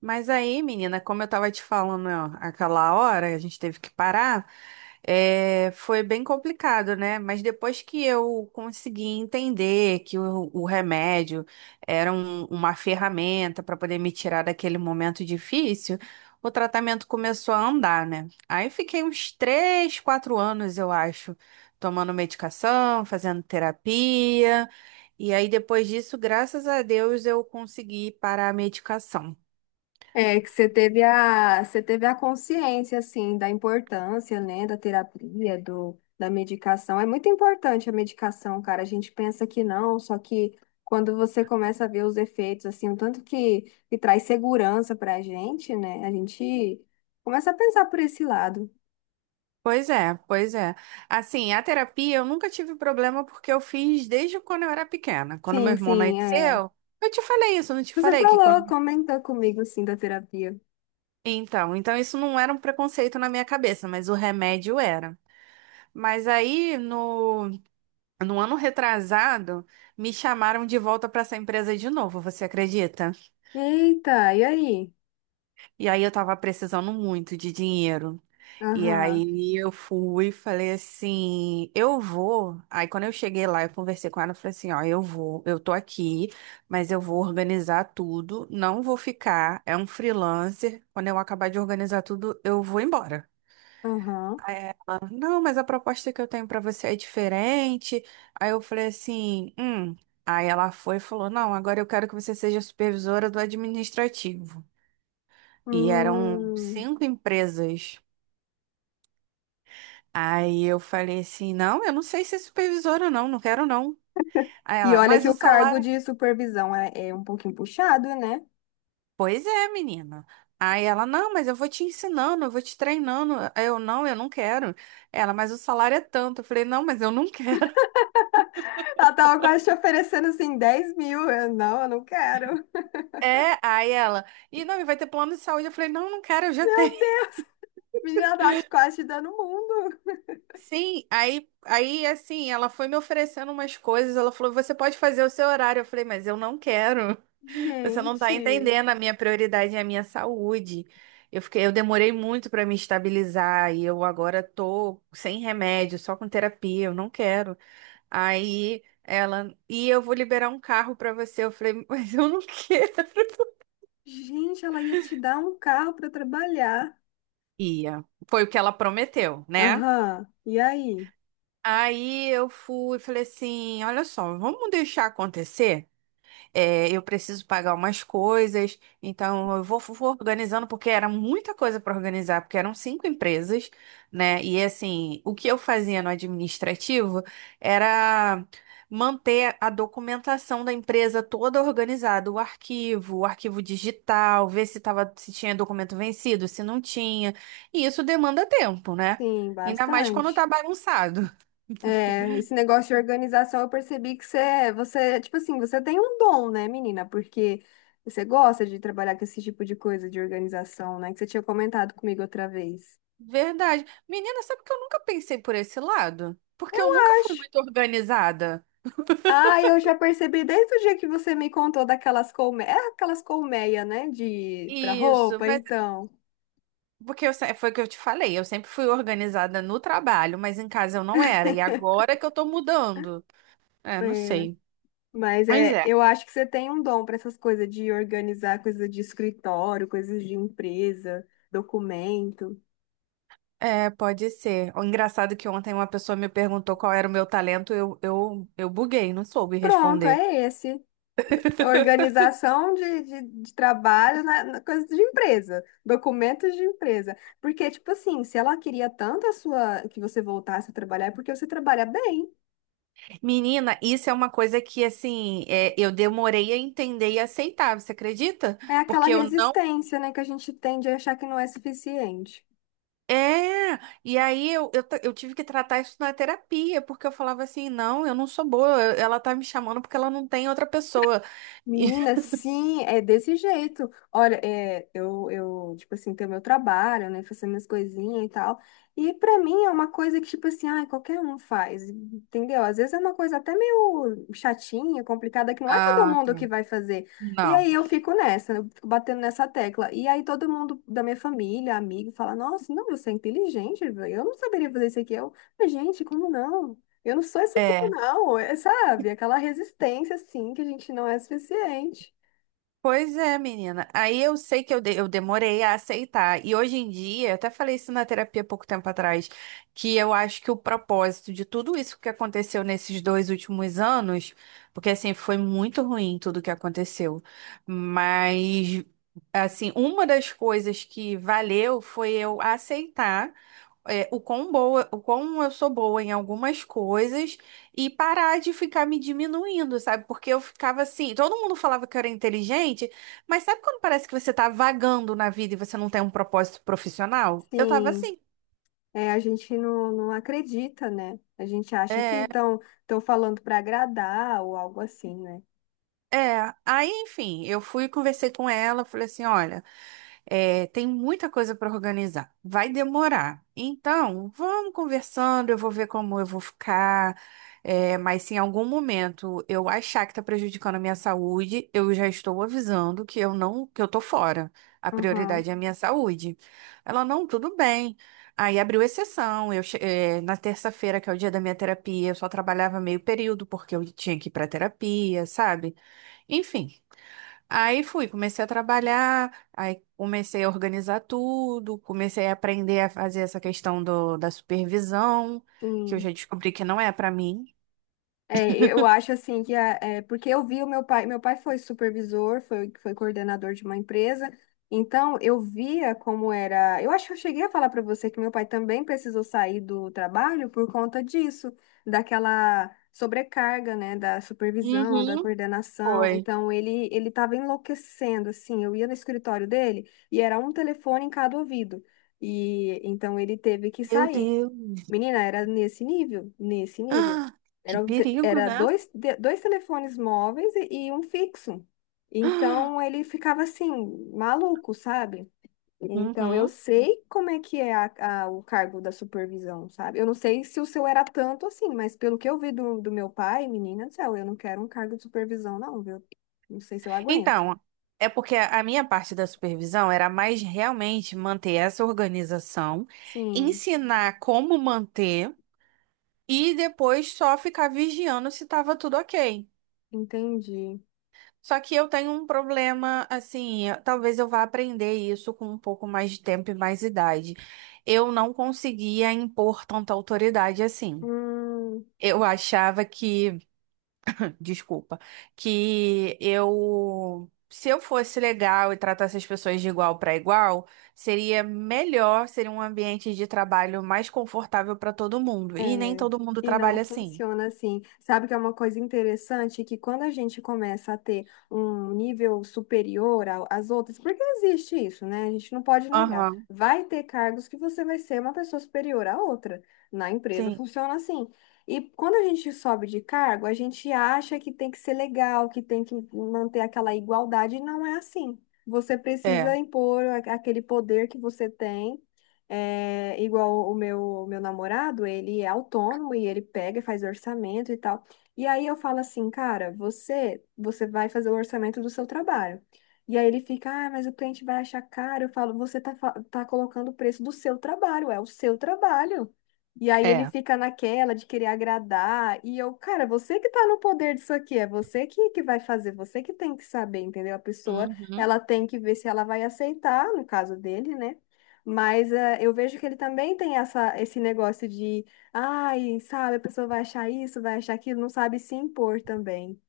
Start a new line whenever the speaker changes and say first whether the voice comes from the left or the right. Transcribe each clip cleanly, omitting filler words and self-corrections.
right: Mas aí, menina, como eu tava te falando ó, aquela hora, a gente teve que parar, é, foi bem complicado, né? Mas depois que eu consegui entender que o remédio era uma ferramenta para poder me tirar daquele momento difícil, o tratamento começou a andar, né? Aí fiquei uns 3, 4 anos, eu acho, tomando medicação, fazendo terapia. E aí, depois disso, graças a Deus, eu consegui parar a medicação.
left: É, que você teve a consciência, assim, da importância, né, da terapia, da medicação. É muito importante a medicação, cara. A gente pensa que não, só que quando você começa a ver os efeitos, assim, o tanto que traz segurança pra gente, né, a gente começa a pensar por esse lado.
right: Pois é, pois é. Assim, a terapia eu nunca tive problema porque eu fiz desde quando eu era pequena. Quando meu
left: Sim,
right: irmão
left: sim, é.
right: nasceu, eu te falei isso, eu não te
left: Você
right: falei que
left: falou,
right: quando...
left: comentou comigo, assim, da terapia.
right: Então isso não era um preconceito na minha cabeça, mas o remédio era. Mas aí no, No ano retrasado, me chamaram de volta para essa empresa de novo, você acredita?
left: Eita, e aí?
right: E aí eu tava precisando muito de dinheiro. E
left: Aham,
right: aí eu fui e falei assim, eu vou. Aí quando eu cheguei lá, eu conversei com ela, eu falei assim, ó, eu vou, eu tô aqui, mas eu vou organizar tudo, não vou ficar, é um freelancer. Quando eu acabar de organizar tudo, eu vou embora.
left: aham.
right: Aí ela, não, mas a proposta que eu tenho pra você é diferente. Aí eu falei assim. Aí ela foi e falou, não, agora eu quero que você seja supervisora do administrativo. E eram
left: Hum.
right: cinco empresas. Aí eu falei assim: não, eu não sei ser supervisora, não, não quero não. Aí
left: E
right: ela,
left: olha
right: mas
left: que
right: o
left: o cargo
right: salário.
left: de supervisão é um pouquinho puxado, né?
right: Pois é, menina. Aí ela, não, mas eu vou te ensinando, eu vou te treinando. Aí eu não quero. Ela, mas o salário é tanto. Eu falei, não, mas eu não quero.
left: Ela tava quase te oferecendo assim 10 mil. Eu não quero.
right: É, aí ela, e não, e vai ter plano de saúde. Eu falei, não, não quero, eu já tenho.
left: Meu Deus, menina, ela tava te quase te dando o mundo.
right: Sim, aí, aí assim, ela foi me oferecendo umas coisas. Ela falou, você pode fazer o seu horário. Eu falei, mas eu não quero. Você não tá
left: Gente,
right: entendendo, a minha prioridade é a minha saúde. Eu fiquei, eu demorei muito para me estabilizar e eu agora tô sem remédio, só com terapia, eu não quero. Aí ela, e eu vou liberar um carro para você. Eu falei, mas eu não quero.
left: gente, ela ia te dar um carro pra trabalhar.
right: Ia. Foi o que ela prometeu, né?
left: Aham, e aí?
right: Aí eu fui, e falei assim, olha só, vamos deixar acontecer? É, eu preciso pagar umas coisas, então eu vou, vou organizando, porque era muita coisa para organizar, porque eram cinco empresas, né? E assim, o que eu fazia no administrativo era manter a documentação da empresa toda organizada, o arquivo digital, ver se tava, se tinha documento vencido, se não tinha. E isso demanda tempo, né?
left: Sim,
right: Ainda mais quando tá
left: bastante.
right: bagunçado.
left: É, esse negócio de organização, eu percebi que você, tipo assim, você tem um dom, né, menina? Porque você gosta de trabalhar com esse tipo de coisa de organização, né? Que você tinha comentado comigo outra vez.
right: Verdade. Menina, sabe que eu nunca pensei por esse lado? Porque eu nunca fui muito organizada.
left: Ah, eu já percebi desde o dia que você me contou daquelas colmeias, aquelas colmeias, né, de para
right: Isso,
left: roupa,
right: mas
left: então.
right: porque eu, se- foi o que eu te falei, eu sempre fui organizada no trabalho, mas em casa eu não era. E agora que eu tô mudando. É, não
left: É,
right: sei.
left: mas
right: Mas
left: é,
right: é.
left: eu acho que você tem um dom para essas coisas de organizar coisas de escritório, coisas de empresa, documento.
right: É, pode ser. O engraçado é que ontem uma pessoa me perguntou qual era o meu talento, eu buguei, não soube
left: Pronto,
right: responder.
left: é esse. Organização de trabalho na coisa de empresa, documentos de empresa. Porque, tipo assim, se ela queria tanto a sua que você voltasse a trabalhar, é porque você trabalha bem.
right: Menina, isso é uma coisa que, assim, é, eu demorei a entender e aceitar, você acredita?
left: É aquela
right: Porque eu não
left: resistência, né, que a gente tem de achar que não é suficiente.
right: é, e aí eu tive que tratar isso na terapia, porque eu falava assim, não, eu não sou boa, ela tá me chamando porque ela não tem outra pessoa.
left: Menina, sim, é desse jeito. Olha, é, eu, tipo assim, tenho meu trabalho, né, faço minhas coisinhas e tal. E pra mim é uma coisa que, tipo assim, ai, qualquer um faz, entendeu? Às vezes é uma coisa até meio chatinha, complicada, que não é todo
right: Ah,
left: mundo
right: tá.
left: que vai fazer. E
right: Não.
left: aí eu fico nessa, eu fico batendo nessa tecla. E aí todo mundo da minha família, amigo, fala, nossa, não, você é inteligente, velho, eu não saberia fazer isso aqui. Eu, mas, gente, como não? Eu não sou isso tudo,
right: É.
left: não. É, sabe? Aquela resistência, assim, que a gente não é suficiente.
right: Pois é, menina. Aí eu sei que eu, de- eu demorei a aceitar. E hoje em dia, eu até falei isso na terapia pouco tempo atrás, que eu acho que o propósito de tudo isso que aconteceu nesses 2 últimos anos, porque assim, foi muito ruim tudo que aconteceu, mas assim, uma das coisas que valeu foi eu aceitar é, o quão boa, o quão eu sou boa em algumas coisas e parar de ficar me diminuindo, sabe? Porque eu ficava assim, todo mundo falava que eu era inteligente, mas sabe quando parece que você tá vagando na vida e você não tem um propósito profissional? Eu tava
left: Sim,
right: assim.
left: é, a gente não acredita, né? A gente acha que
right: É.
left: estão falando para agradar ou algo assim, né?
right: É, aí, enfim, eu fui e conversei com ela, falei assim, olha, é, tem muita coisa para organizar, vai demorar. Então, vamos conversando, eu vou ver como eu vou ficar, é, mas se em algum momento eu achar que está prejudicando a minha saúde, eu já estou avisando que eu não, que eu tô fora. A
left: Aham,
right: prioridade é a minha saúde. Ela, não, tudo bem. Aí abriu exceção. Na terça-feira, que é o dia da minha terapia, eu só trabalhava meio período porque eu tinha que ir para terapia, sabe? Enfim, aí fui, comecei a trabalhar, aí comecei a organizar tudo, comecei a aprender a fazer essa questão da supervisão, que eu já
left: sim.
right: descobri que não é pra mim.
left: É, eu acho assim que é, porque eu vi o meu pai foi supervisor, foi coordenador de uma empresa, então eu via como era. Eu acho que eu cheguei a falar para você que meu pai também precisou sair do trabalho por conta disso, daquela sobrecarga, né, da supervisão, da
right: Uhum.
left: coordenação.
right: Foi.
left: Então ele estava enlouquecendo, assim. Eu ia no escritório dele e era um telefone em cada ouvido. E então ele teve que
right: Meu
left: sair.
right: Deus.
left: Menina, era nesse nível, nesse nível.
right: Ah, que
left: Era, o te-
right: perigo,
left: era
right: né?
left: dois, dois telefones móveis e um fixo. Então ele ficava assim, maluco, sabe? Então eu
right: Uhum.
left: sei como é que é a, o cargo da supervisão, sabe? Eu não sei se o seu era tanto assim, mas pelo que eu vi do meu pai, menina do céu, eu não quero um cargo de supervisão, não, viu? Não sei se eu aguento.
right: Então, é porque a minha parte da supervisão era mais realmente manter essa organização,
left: Sim,
right: ensinar como manter e depois só ficar vigiando se estava tudo ok.
left: entendi.
right: Só que eu tenho um problema, assim, talvez eu vá aprender isso com um pouco mais de tempo e mais idade. Eu não conseguia impor tanta autoridade assim.
left: Hum.
right: Eu achava que, desculpa, que eu, se eu fosse legal e tratasse as pessoas de igual para igual, seria melhor, seria um ambiente de trabalho mais confortável para todo mundo. E nem
left: É,
right: todo mundo
left: e não
right: trabalha assim.
left: funciona assim. Sabe que é uma coisa interessante que quando a gente começa a ter um nível superior às outras, porque existe isso, né? A gente não pode negar.
right: Aham,
left: Vai ter cargos que você vai ser uma pessoa superior à outra. Na empresa
right: sim,
left: funciona assim. E quando a gente sobe de cargo, a gente acha que tem que ser legal, que tem que manter aquela igualdade, e não é assim. Você
right: é,
left: precisa impor aquele poder que você tem. É, igual o meu namorado, ele é autônomo e ele pega e faz orçamento e tal. E aí eu falo assim, cara, você vai fazer o orçamento do seu trabalho. E aí ele fica, ah, mas o cliente vai achar caro. Eu falo, você tá, tá colocando o preço do seu trabalho, é o seu trabalho. E aí ele
right: é.
left: fica naquela de querer agradar. E eu, cara, você que tá no poder disso aqui, é você que vai fazer, você que tem que saber, entendeu? A pessoa,
right: Uhum.
left: ela tem que ver se ela vai aceitar, no caso dele, né? Mas eh, eu vejo que ele também tem esse negócio de, ai, sabe, a pessoa vai achar isso, vai achar aquilo, não sabe se impor também.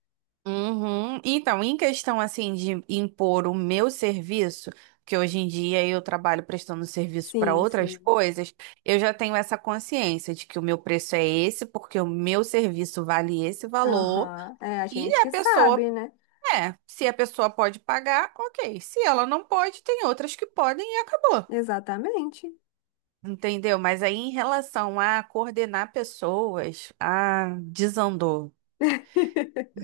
right: Uhum. Então, em questão assim de impor o meu serviço, que hoje em dia eu trabalho prestando serviço para
left: Sim,
right: outras
left: sim.
right: coisas, eu já tenho essa consciência de que o meu preço é esse, porque o meu serviço vale esse valor,
left: Aham. É a
right: e
left: gente
right: a
left: que
right: pessoa,
left: sabe, né?
right: é, se a pessoa pode pagar, ok. Se ela não pode, tem outras que podem e acabou.
left: Exatamente.
right: Entendeu? Mas aí em relação a coordenar pessoas, ah, desandou.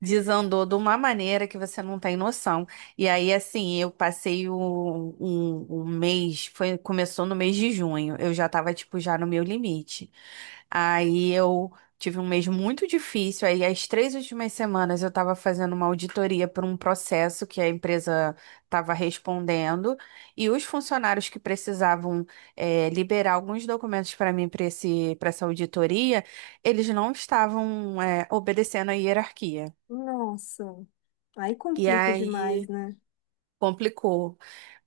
right: Desandou de uma maneira que você não tem noção. E aí, assim, eu passei um mês, foi, começou no mês de junho, eu já tava, tipo, já no meu limite. Aí eu tive um mês muito difícil, aí as 3 últimas semanas eu tava fazendo uma auditoria por um processo que a empresa tava respondendo, e os funcionários que precisavam, liberar alguns documentos para mim, para essa auditoria, eles não estavam, obedecendo a hierarquia.
left: Nossa, aí
right: E
left: complica demais,
right: aí
left: né?
right: complicou.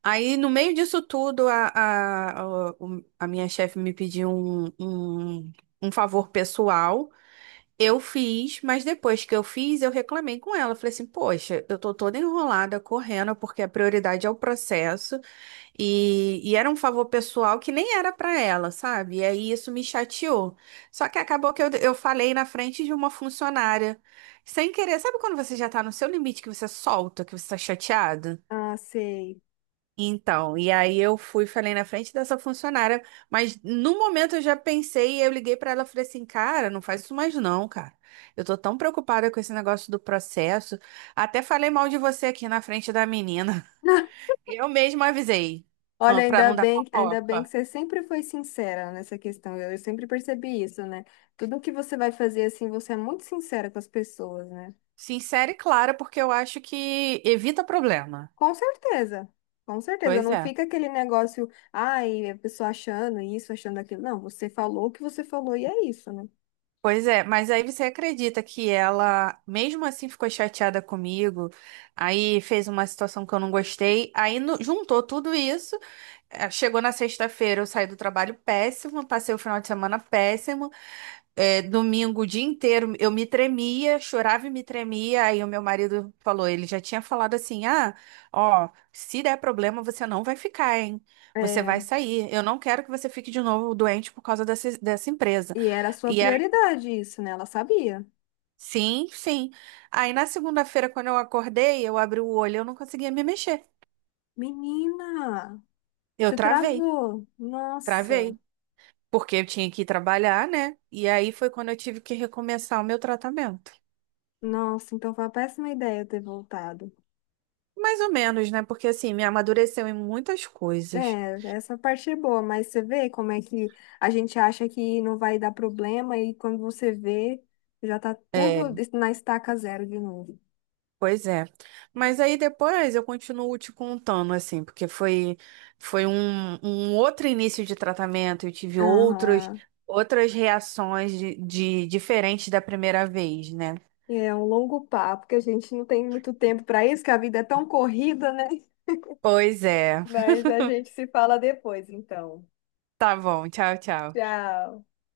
right: Aí, no meio disso tudo, a minha chefe me pediu um favor pessoal. Eu fiz, mas depois que eu fiz, eu reclamei com ela. Falei assim, poxa, eu tô toda enrolada, correndo, porque a prioridade é o processo. E era um favor pessoal que nem era pra ela, sabe? E aí isso me chateou. Só que acabou que eu falei na frente de uma funcionária, sem querer. Sabe quando você já tá no seu limite, que você solta, que você tá chateado?
left: Ah, sei.
right: Então, e aí eu fui, falei na frente dessa funcionária, mas no momento eu já pensei, eu liguei pra ela e falei assim, cara, não faz isso mais não, cara. Eu tô tão preocupada com esse negócio do processo. Até falei mal de você aqui na frente da menina. Eu mesma avisei,
left: Olha,
right: ah, pra não dar
left: ainda bem
right: fofoca.
left: que você sempre foi sincera nessa questão. Eu sempre percebi isso, né? Tudo que você vai fazer assim, você é muito sincera com as pessoas, né?
right: Sincera e clara, porque eu acho que evita problema.
left: Com certeza, com certeza.
right: Pois
left: Não
right: é.
left: fica aquele negócio, ai, a pessoa achando isso, achando aquilo. Não, você falou o que você falou e é isso, né?
right: Pois é, mas aí você acredita que ela, mesmo assim, ficou chateada comigo, aí fez uma situação que eu não gostei, aí no- juntou tudo isso, chegou na sexta-feira, eu saí do trabalho péssimo, passei o final de semana péssimo, domingo o dia inteiro eu me tremia, chorava e me tremia, aí o meu marido falou, ele já tinha falado assim, ah, ó, se der problema você não vai ficar, hein? Você vai
left: É,
right: sair, eu não quero que você fique de novo doente por causa dessa empresa.
left: e era a sua
right: E
left: prioridade isso, né? Ela sabia.
right: Sim, sim. Aí na segunda-feira, quando eu acordei, eu abri o olho, eu não conseguia me mexer.
left: Menina,
right: Eu
left: você
right: travei,
left: travou. Nossa,
right: travei, porque eu tinha que ir trabalhar, né? E aí foi quando eu tive que recomeçar o meu tratamento.
left: nossa, então foi uma péssima ideia ter voltado.
right: Mais ou menos, né? Porque assim, me amadureceu em muitas coisas.
left: É, essa parte é boa, mas você vê como é que a gente acha que não vai dar problema e quando você vê, já tá tudo
right: É,
left: na estaca zero de novo.
right: pois é. Mas aí depois eu continuo te contando, assim, porque foi, foi um outro início de tratamento, eu tive outros,
left: Aham.
right: outras reações de diferentes da primeira vez, né?
left: É um longo papo, que a gente não tem muito tempo para isso, que a vida é tão corrida, né?
right: Pois é.
left: Mas a gente se fala depois, então.
right: Tá bom, tchau, tchau.
left: Tchau.